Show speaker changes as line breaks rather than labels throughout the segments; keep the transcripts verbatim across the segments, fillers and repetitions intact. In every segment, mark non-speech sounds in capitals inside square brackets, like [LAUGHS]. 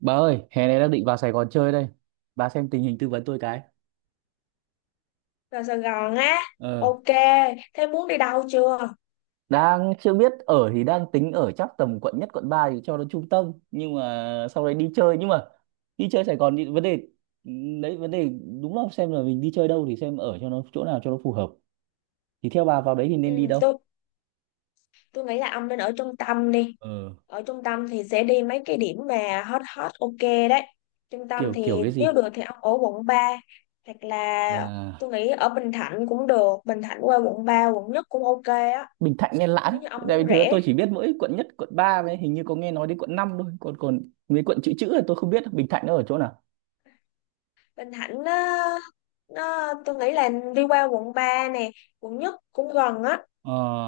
Bà ơi, hè này đang định vào Sài Gòn chơi đây. Bà xem tình hình tư vấn tôi cái.
Vào Sài Gòn á?
Ờ.
Ok, thế muốn đi đâu chưa?
Đang chưa biết ở, thì đang tính ở chắc tầm quận nhất quận ba thì cho nó trung tâm, nhưng mà sau đấy đi chơi nhưng mà đi chơi Sài Gòn thì vấn đề đấy vấn đề, đúng không, xem là mình đi chơi đâu thì xem ở cho nó chỗ nào cho nó phù hợp. Thì theo bà vào đấy thì
ừ,
nên đi đâu?
tôi tôi nghĩ là ông nên ở trung tâm đi.
Ờ,
Ở trung tâm thì sẽ đi mấy cái điểm mà hot hot ok đấy. Trung tâm
kiểu kiểu
thì
cái
nếu
gì?
được thì ông ở quận ba, hoặc là tôi
Bà,
nghĩ ở Bình Thạnh cũng được. Bình Thạnh qua quận ba, quận nhất cũng ok á,
Bình Thạnh hay Lãn?
nếu như ông
Tại
muốn
vì thứ
rẻ.
tôi chỉ biết mỗi quận nhất, quận ba với hình như có nghe nói đến quận năm thôi, còn còn mấy quận chữ chữ là tôi không biết Bình Thạnh nó ở chỗ nào.
Bình Thạnh nó, nó tôi nghĩ là đi qua quận ba nè, quận nhất cũng gần á,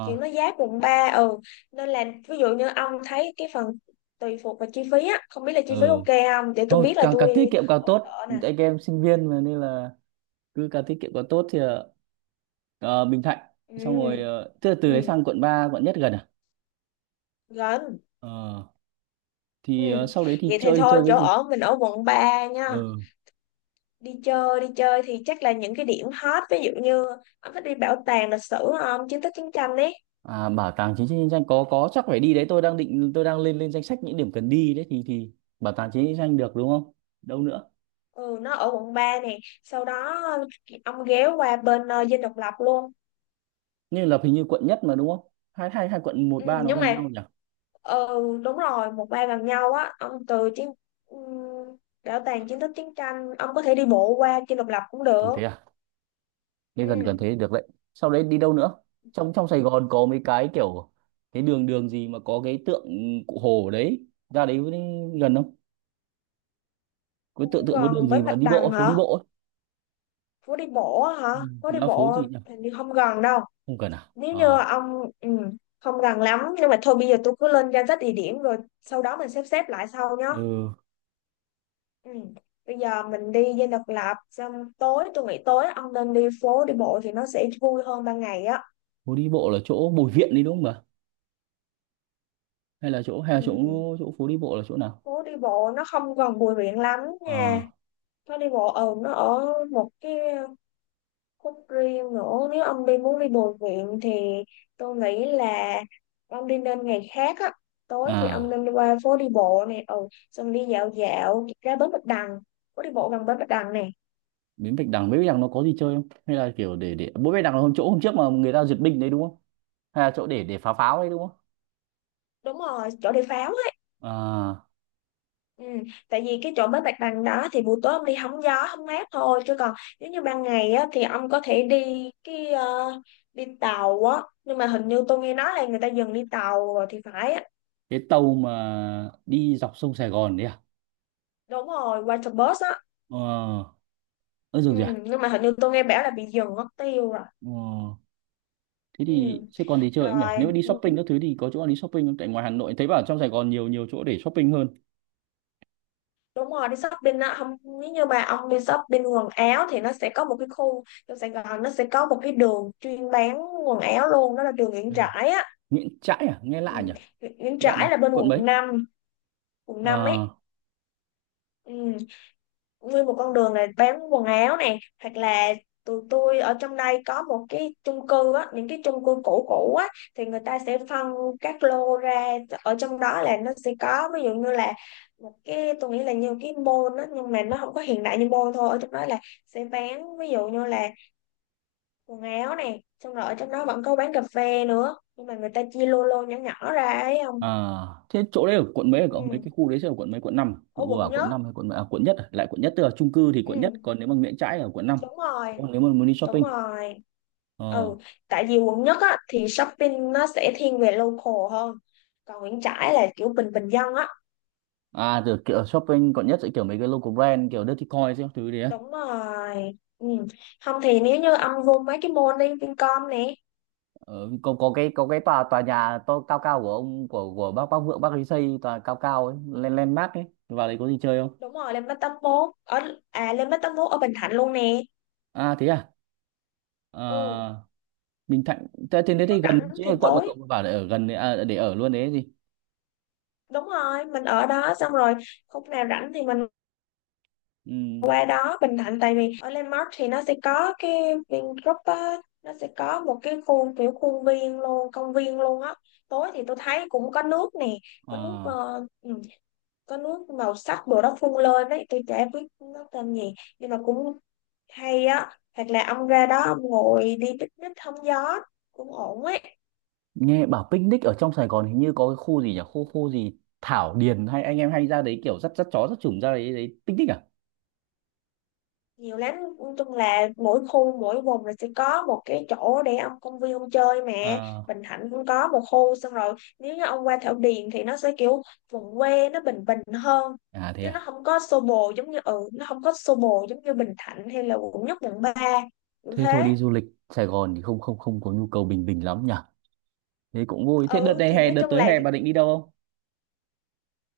kiểu nó giá quận ba. Ừ, nên là ví dụ như ông thấy cái phần, tùy thuộc vào chi phí á, không biết là chi phí
ừ.
ok không để tôi
Ô,
biết là
càng càng tiết
tôi
kiệm càng
hỗ
tốt,
trợ nè.
anh em sinh viên mà, nên là cứ càng tiết kiệm càng tốt thì ờ, ờ, Bình Thạnh xong rồi,
Ừ.
ờ, tức là từ
Ừ,
đấy sang quận ba quận nhất gần à.
gần.
Ờ,
Ừ,
thì ờ, sau đấy thì
vậy thì
chơi thì chơi
thôi
cái
chỗ
gì?
ở mình ở quận ba nha.
Ừ.
Đi chơi, đi chơi thì chắc là những cái điểm hot, ví dụ như ông thích đi bảo tàng lịch sử không, chiến tích chiến tranh ấy.
À, bảo tàng chính trị nhân danh có có chắc phải đi đấy. Tôi đang định, tôi đang lên lên danh sách những điểm cần đi đấy thì thì bảo tàng chính trị nhân danh được đúng không, đâu nữa?
Ừ, nó ở quận ba nè, sau đó ông ghé qua bên ờ, Dinh Độc Lập luôn.
Như là hình như quận nhất mà đúng không, hai hai hai quận một
Ừ
ba nó
nhưng
gần
mà,
nhau nhỉ.
ừ, đúng rồi, một ba gần nhau á, ông từ chiến, ừm, bảo tàng chiến tích chiến tranh, ông có thể đi bộ qua Chi Độc Lập cũng
Ủa
được.
thế, nên gần gần
Ừ,
thế được đấy. Sau đấy đi đâu nữa? Trong Trong Sài Gòn có mấy cái kiểu cái đường đường gì mà có cái tượng cụ Hồ ở đấy. Ra đấy với- gần không? Cái tượng
cũng
tượng có đường
gần
gì
bến
mà
Bạch
đi
Đằng
bộ, phố
hả?
đi bộ ấy.
Phố đi bộ á
Ừ,
hả? Phố đi
nó phố
bộ
gì nhỉ?
hình như không gần đâu.
Không cần à?
Nếu như
Ờ.
ông, ừ, không gần lắm, nhưng mà thôi bây giờ tôi cứ lên danh sách địa điểm rồi sau đó mình xếp xếp lại sau nhá.
Ừ,
Ừ. Bây giờ mình đi Dinh Độc Lập xong tối, tôi nghĩ tối ông nên đi phố đi bộ thì nó sẽ vui hơn ban ngày á.
phố đi bộ là chỗ Bùi Viện đi đúng không ạ? Hay là chỗ hay
Ừ.
là chỗ chỗ phố đi bộ là chỗ nào?
Phố đi bộ nó không còn Bùi Viện lắm
Ờ.
nha, nó đi bộ ở, nó ở một cái khúc riêng nữa. Nếu ông đi muốn đi Bùi Viện thì tôi nghĩ là ông đi nên ngày khác á. Tối thì ông
À,
nên đi qua phố đi bộ này, ừ, xong đi dạo dạo ra bến Bạch Đằng, phố đi bộ gần bến Bạch Đằng này.
Bến Bạch Đằng, Bến Bạch Đằng nó có gì chơi không? Hay là kiểu để để Bến Bạch Đằng là hôm chỗ hôm trước mà người ta duyệt binh đấy đúng không? Hay là chỗ để để phá pháo đấy đúng không?
Đúng rồi, chỗ đi pháo.
À,
Ừ, tại vì cái chỗ bến Bạch Đằng đó thì buổi tối ông đi hóng gió hóng mát thôi, chứ còn nếu như ban ngày á, thì ông có thể đi cái ờ, đi tàu á, nhưng mà hình như tôi nghe nói là người ta dừng đi tàu rồi thì phải á.
cái tàu mà đi dọc sông Sài Gòn đấy à?
Đúng rồi, water bus á.
Ờ ơ
Ừ,
dường gì à?
nhưng mà hình như tôi nghe bảo là bị dừng mất tiêu rồi.
ờ Thế
Ừ,
thì sẽ còn gì chơi không nhỉ, nếu mà
rồi,
đi
ừ,
shopping các thứ thì có chỗ nào đi shopping không, tại ngoài Hà Nội thấy bảo trong Sài Gòn nhiều nhiều chỗ để shopping hơn.
đúng rồi, đi shopping á. Không, nếu như mà ông đi shopping quần áo thì nó sẽ có một cái khu, trong Sài Gòn nó sẽ có một cái đường chuyên bán quần áo luôn, đó là đường Nguyễn
À.
Trãi á.
Nguyễn Trãi à, nghe
Ừ.
lạ nhỉ.
Nguyễn
Đoạn nào,
Trãi là bên
quận
quận
mấy?
năm, cùng năm
ờ
ấy. Ừ, nguyên một con đường này bán quần áo này, hoặc là tụi tôi ở trong đây có một cái chung cư á, những cái chung cư cũ cũ á, thì người ta sẽ phân các lô ra, ở trong đó là nó sẽ có, ví dụ như là một cái, tôi nghĩ là như cái mall á nhưng mà nó không có hiện đại như mall thôi. Ở trong đó là sẽ bán ví dụ như là quần áo này, xong rồi ở trong đó vẫn có bán cà phê nữa, nhưng mà người ta chia lô, lô nhỏ nhỏ ra ấy. Không,
À, thế chỗ đấy ở quận mấy, ở
ừ,
cậu mấy cái khu đấy sẽ ở quận mấy, quận năm à?
ở
Cậu vừa
quận
bảo
nhất.
quận năm hay quận mấy? À, quận nhất à? Lại quận nhất, tức là chung cư thì quận nhất
Ừ,
còn nếu mà Nguyễn Trãi ở quận năm.
đúng rồi.
Còn nếu mà muốn đi
Đúng
shopping,
rồi.
ờ
Ừ, tại vì quận nhất á, thì shopping nó sẽ thiên về local hơn, còn Nguyễn Trãi là kiểu bình bình dân á.
à, rồi kiểu shopping quận nhất sẽ kiểu mấy cái local brand kiểu Dirty Coin các thứ đấy á.
Đúng rồi. Ừ, không thì nếu như ông vô mấy cái mall, đi Vincom nè.
Ờ, có có cái có cái tòa tòa nhà to cao cao của ông, của của bác, bác Vượng bác ấy xây tòa cao cao ấy, lên lên mát ấy, vào đấy có gì chơi không?
Đúng rồi, lên mấy tấm mốt ở, à, lên mấy tấm mốt ở Bình Thạnh luôn nè.
À thế à. Ờ,
Ừ.
Bình Thạnh thế thế đấy
Nếu
thì gần
rảnh
chứ,
thì
là quận mà
tối,
cậu bảo để ở gần đấy à, để ở luôn đấy ấy gì.
đúng rồi, mình ở đó xong rồi khúc nào rảnh thì mình
Ừ.
qua đó Bình Thạnh, tại vì ở Landmark thì nó sẽ có cái Vingroup á, nó sẽ có một cái khu kiểu khuôn viên luôn, công viên luôn á. Tối thì tôi thấy cũng có nước nè, có nước
À,
ờ, ừ, có nước màu sắc đồ đó phun lên đấy, tôi chả biết nó tên gì nhưng mà cũng hay á. Hoặc là ông ra đó ông ngồi đi picnic hóng gió cũng ổn ấy.
nghe bảo picnic ở trong Sài Gòn hình như có cái khu gì nhỉ, khu khu gì Thảo Điền hay anh em hay ra đấy kiểu dắt dắt chó dắt chủng ra đấy đấy picnic à?
Nhiều lắm, nói chung là mỗi khu mỗi vùng là sẽ có một cái chỗ để ông, công viên ông chơi mà.
à
Bình Thạnh cũng có một khu, xong rồi nếu như ông qua Thảo Điền thì nó sẽ kiểu vùng quê, nó bình bình hơn,
À thế
chứ nó
à.
không có xô bồ giống như, ừ, nó không có xô bồ giống như Bình Thạnh hay là quận nhất quận ba cũng
Thế thôi,
thế.
đi du lịch Sài Gòn thì không không không có nhu cầu bình bình lắm nhỉ. Thế cũng vui. Thế đợt
Ừ
này
thì
hè
nói
đợt
chung
tới
là
hè bà định đi đâu không?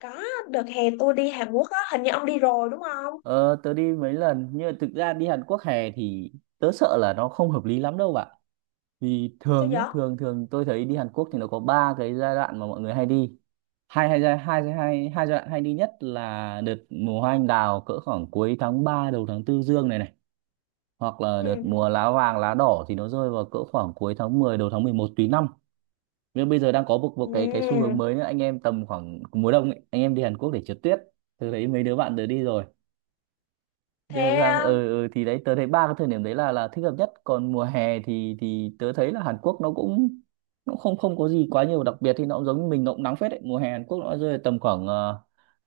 có, đợt hè tôi đi Hàn Quốc á, hình như ông đi rồi đúng không?
Ờ, tớ đi mấy lần nhưng mà thực ra đi Hàn Quốc hè thì tớ sợ là nó không hợp lý lắm đâu bạn. Vì
Sao
thường
vậy?
nhá thường thường tôi thấy đi Hàn Quốc thì nó có ba cái giai đoạn mà mọi người hay đi. Hai hai giai hai giai- hai hai giai đoạn hay đi nhất là đợt mùa hoa anh đào cỡ khoảng cuối tháng ba đầu tháng tư dương này này. Hoặc là đợt
Ừ.
mùa lá vàng lá đỏ thì nó rơi vào cỡ khoảng cuối tháng mười đầu tháng mười một tùy năm. Nhưng bây giờ đang có một một cái cái xu
Ừ.
hướng mới nữa, anh em tầm khoảng mùa đông ấy, anh em đi Hàn Quốc để trượt tuyết. Tôi thấy mấy đứa bạn tớ đi rồi. Thế là sang,
Thế.
ờ ừ, thì đấy tớ thấy ba cái thời điểm đấy là là thích hợp nhất. Còn mùa hè thì thì tớ thấy là Hàn Quốc nó cũng, nó không không có gì quá nhiều đặc biệt, thì nó cũng giống như mình, nó cũng nắng phết đấy. Mùa hè Hàn Quốc nó rơi tầm khoảng ờ,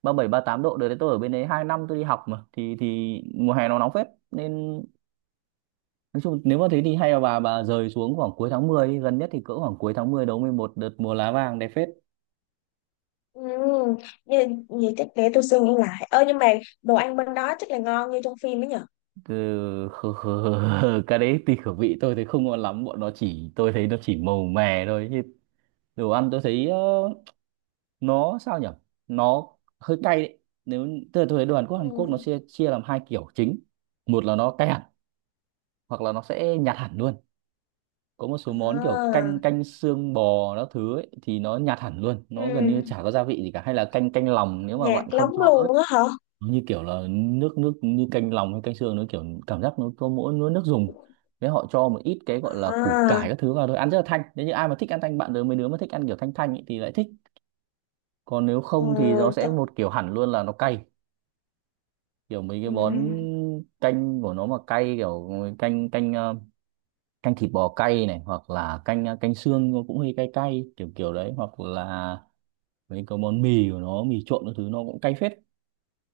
ba bảy ba tám độ đấy đấy. Tôi ở bên đấy hai năm tôi đi học mà, thì thì mùa hè nó nóng phết, nên nói chung nếu mà thế thì hay là bà bà rời xuống khoảng cuối tháng mười đi. Gần nhất thì cỡ khoảng cuối tháng mười đầu mười một đợt mùa lá vàng đẹp phết.
Ừ, như, như chắc để tôi suy nghĩ lại. Ơ nhưng mà đồ ăn bên đó chắc là ngon như trong phim ấy nhở.
Ừ, [LAUGHS] cái đấy tùy khẩu vị, tôi thấy không ngon lắm. Bọn nó chỉ, tôi thấy nó chỉ màu mè thôi chứ. Đồ ăn tôi thấy ờ, nó sao nhỉ, nó hơi cay đấy. Nếu, tức là tôi thấy đồ Hàn Quốc, Hàn Quốc
Ừ.
nó chia chia làm hai kiểu chính. Một là nó cay hẳn, hoặc là nó sẽ nhạt hẳn luôn. Có một số món kiểu canh,
À,
canh xương bò các thứ ấy, thì nó nhạt hẳn luôn, nó gần
ừ,
như chả có gia vị gì cả. Hay là canh, canh lòng, nếu mà
nhạc
bạn không
lóng
cho ớt,
luôn á hả?
nó như kiểu là nước nước, như canh lòng hay canh xương, nó kiểu cảm giác nó có mỗi nó nước dùng. Nếu họ cho một ít cái gọi là củ
À,
cải các thứ vào thôi, ăn rất là thanh, nếu như ai mà thích ăn thanh, bạn đứa mấy đứa mà thích ăn kiểu thanh thanh ấy thì lại thích. Còn nếu
ừ,
không thì nó
th
sẽ một kiểu hẳn luôn là nó cay, kiểu mấy cái
ừ.
món canh của nó mà cay, kiểu canh, canh ờ, canh thịt bò cay này, hoặc là canh ờ, canh xương nó cũng hơi cay cay, kiểu kiểu đấy, hoặc là mấy cái món mì của nó, mì trộn các thứ nó cũng cay phết.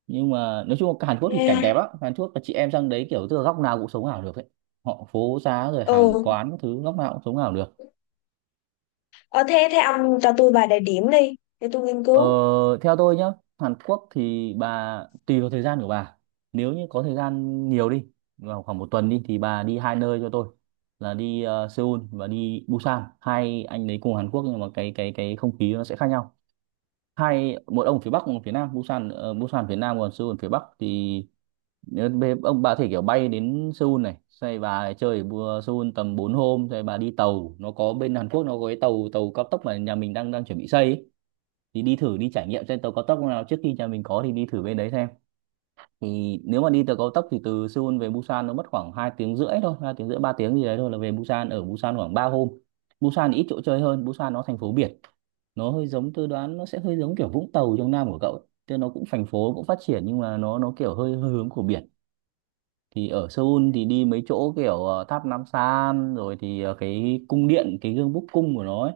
Nhưng mà nói chung là Hàn Quốc thì cảnh đẹp
Nghe,
lắm. Hàn Quốc là chị em sang đấy kiểu tức là góc nào cũng sống ảo được ấy. Họ phố xá rồi hàng
ừ.
quán các thứ, góc nào cũng sống ảo được.
Ờ, thế thế ông cho tôi vài địa điểm đi, để tôi nghiên
Ờ,
cứu.
theo tôi nhá, Hàn Quốc thì bà tùy vào thời gian của bà. Nếu như có thời gian nhiều đi, vào khoảng một tuần đi, thì bà đi hai nơi cho tôi là đi ờ, Seoul và đi Busan. Hai anh đấy cùng Hàn Quốc nhưng mà cái cái cái không khí nó sẽ khác nhau. Hai, một ông ở phía Bắc, một ở phía Nam. Busan ờ, Busan phía Nam, còn Seoul phía Bắc thì nếu bê- ông bà có thể kiểu bay đến Seoul này, xoay bà chơi ở Bu- Seoul tầm bốn hôm, rồi bà đi tàu. Nó có, bên Hàn Quốc nó có cái tàu tàu cao tốc mà nhà mình đang đang chuẩn bị xây ấy, thì đi thử đi trải nghiệm trên tàu cao tốc nào trước khi nhà mình có, thì đi thử bên đấy xem. Thì nếu mà đi tàu cao tốc thì từ Seoul về Busan nó mất khoảng hai tiếng rưỡi thôi, hai tiếng rưỡi ba tiếng gì đấy thôi, là về Busan. Ở Busan khoảng ba hôm. Busan thì ít chỗ chơi hơn, Busan nó thành phố biển. Nó hơi giống, tôi đoán nó sẽ hơi giống kiểu Vũng Tàu trong Nam của cậu ấy. Tức là nó cũng thành phố cũng phát triển nhưng mà nó nó kiểu hơi, hơi hướng của biển. Thì ở Seoul thì đi mấy chỗ kiểu ờ, tháp Nam San, rồi thì ờ, cái cung điện, cái gương búc cung của nó ấy,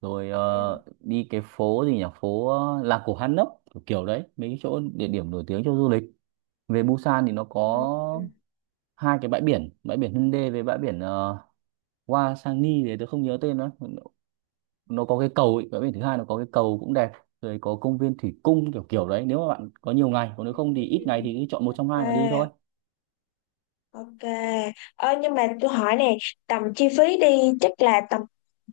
rồi
Ừ.
ờ, đi cái phố gì nhỉ, phố ờ, làng cổ Hanok kiểu, kiểu đấy, mấy cái chỗ địa điểm nổi tiếng cho du lịch. Về Busan thì nó
Ừ.
có hai cái bãi biển, bãi biển Hyundai với bãi biển ờ, Hwasangi đấy, tôi không nhớ tên nữa. Nó có cái cầu ấy. Bãi biển thứ hai nó có cái cầu cũng đẹp, rồi có công viên thủy cung, kiểu kiểu đấy. Nếu mà bạn có nhiều ngày, còn nếu không thì ít ngày thì cứ chọn một trong hai mà đi thôi.
Ok. Ok. Ờ nhưng mà tôi hỏi nè, tầm chi phí đi chắc là tầm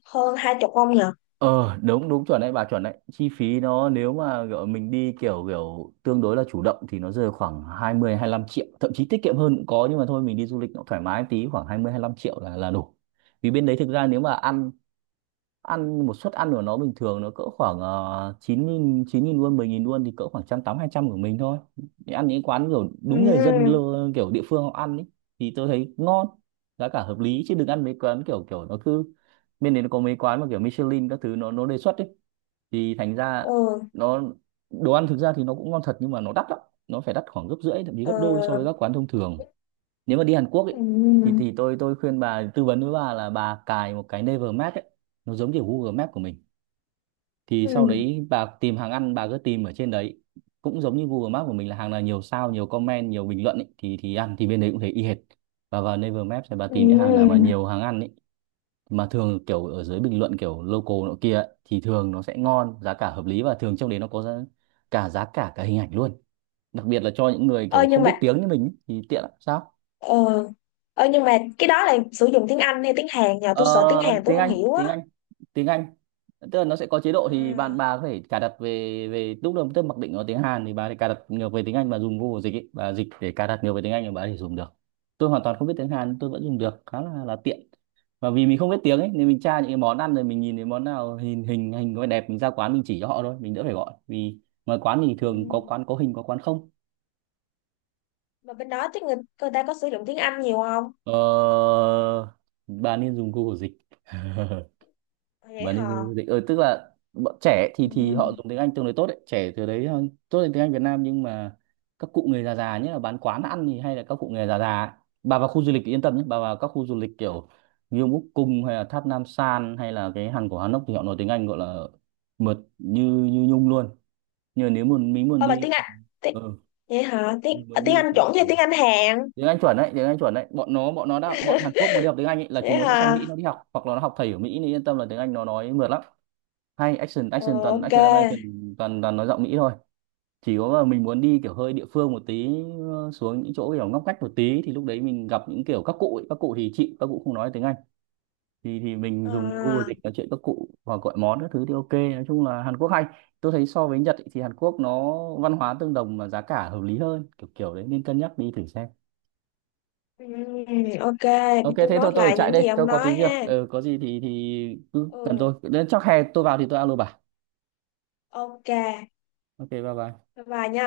hơn hai chục không nhở?
Ờ, đúng đúng chuẩn đấy bà, chuẩn đấy. Chi phí nó nếu mà kiểu mình đi kiểu kiểu tương đối là chủ động thì nó rơi khoảng hai mươi lăm triệu, thậm chí tiết kiệm hơn cũng có, nhưng mà thôi, mình đi du lịch nó thoải mái tí, khoảng hai mươi lăm triệu là là đủ. Vì bên đấy thực ra nếu mà ăn, ăn một suất ăn của nó bình thường nó cỡ khoảng uh, chín nghìn chín nghìn won, mười nghìn won, thì cỡ khoảng trăm tám, hai trăm của mình thôi. Đi ăn những quán kiểu đúng người dân
Ừ.
lơ- kiểu địa phương họ ăn ấy thì tôi thấy ngon, giá cả hợp lý, chứ đừng ăn mấy quán kiểu kiểu nó cứ, bên đấy nó có mấy quán mà kiểu Michelin các thứ nó nó đề xuất ấy, thì thành ra
Ừ.
nó, đồ ăn thực ra thì nó cũng ngon thật nhưng mà nó đắt lắm, nó phải đắt khoảng gấp rưỡi, thậm chí
Ờ.
gấp đôi so với các quán thông thường. Nếu mà đi Hàn Quốc ấy, thì
Ừ,
thì tôi tôi khuyên bà, tư vấn với bà là bà cài một cái Naver Map ấy, nó giống như Google Map của mình. Thì
ừ,
sau đấy bà tìm hàng ăn, bà cứ tìm ở trên đấy, cũng giống như Google Map của mình là hàng nào nhiều sao, nhiều comment, nhiều bình luận ấy, thì thì ăn thì bên đấy cũng thấy y hệt. Và vào Naver Map thì bà
ừ.
tìm những hàng nào mà nhiều hàng ăn ấy, mà thường kiểu ở dưới bình luận kiểu local nọ kia ấy, thì thường nó sẽ ngon, giá cả hợp lý, và thường trong đấy nó có giá, cả giá cả, cả hình ảnh luôn. Đặc biệt là cho những người
Ờ,
kiểu
nhưng
không biết
mà
tiếng như mình ấy, thì tiện lắm sao.
ờ, ờ, nhưng mà cái đó là sử dụng tiếng Anh hay tiếng Hàn nhờ? Tôi sợ tiếng
Ờ,
Hàn tôi
tiếng
không
Anh,
hiểu
tiếng
á.
Anh tiếng Anh Tức là nó sẽ có chế độ, thì bạn
À,
bà có thể cài đặt về, về lúc đầu tức mặc định nó tiếng Hàn, thì bà thì cài đặt ngược về tiếng Anh và dùng Google dịch ấy. Bà dịch để cài đặt ngược về tiếng Anh thì bà thì dùng được. Tôi hoàn toàn không biết tiếng Hàn, tôi vẫn dùng được, khá là là tiện. Và vì mình không biết tiếng ấy nên mình tra những cái món ăn, rồi mình nhìn thấy món nào hình hình hình có vẻ đẹp, mình ra quán mình chỉ cho họ thôi, mình đỡ phải gọi, vì ngoài quán thì thường có
ừm,
quán có hình, có quán không.
mà bên đó chắc người, người ta có sử dụng tiếng Anh nhiều không?
ờ, bà nên dùng Google dịch. [LAUGHS]
À, vậy
Và
hả?
nên dịch, ờ, tức là bọn trẻ thì thì họ
Ừm.
dùng tiếng Anh tương đối tốt đấy, trẻ từ đấy ờ, tốt lên tiếng Anh Việt Nam, nhưng mà các cụ người già, già nhất là bán quán ăn thì hay là các cụ người già già ấy. Bà vào khu du lịch thì yên tâm nhé, bà vào các khu du lịch kiểu Gyeonguk Úc Cung, hay là Tháp Nam San, hay là cái hang của Hanok, thì họ nói tiếng Anh gọi là mượt như như nhung luôn. Nhưng mà nếu muốn, mình muốn
Ờ mà
đi,
tiếng Anh, tiếng,
ừ,
vậy hả? Tiếng
mình
ờ,
muốn
tiếng
đi
Anh
kiểu,
chuẩn hay
ừ,
tiếng Anh Hàn?
tiếng Anh chuẩn đấy, tiếng Anh chuẩn đấy. Bọn nó bọn nó đã, bọn Hàn Quốc mà đi học tiếng Anh ấy, là
[LAUGHS]
chúng
Vậy
nó sẽ sang Mỹ
hả?
nó đi học, hoặc là nó học thầy ở Mỹ, thì yên tâm là tiếng Anh nó nói mượt lắm. Hay action,
Ờ,
action toàn
ok.
action American, toàn toàn nói giọng Mỹ thôi. Chỉ có là mình muốn đi kiểu hơi địa phương một tí, ờ, xuống những chỗ kiểu ngóc ngách một tí, thì lúc đấy mình gặp những kiểu các cụ ấy. Các cụ thì chị, các cụ không nói tiếng Anh, thì thì mình dùng Google
À,
dịch nói chuyện các cụ, hoặc gọi món các thứ thì ok. Nói chung là Hàn Quốc hay, tôi thấy so với Nhật ấy, thì Hàn Quốc nó văn hóa tương đồng mà giá cả hợp lý hơn, kiểu kiểu đấy, nên cân nhắc đi thử xem.
ừm, ok,
Ok
tôi
thế thôi,
nốt
tôi phải
lại
chạy
những gì
đây,
ông
tôi có tí
nói
việc,
ha.
ừ, có gì thì thì cứ cần tôi,
Ừ.
đến chắc hè tôi vào thì tôi alo bà.
Ok,
Ok, bye bye.
bye bye nha.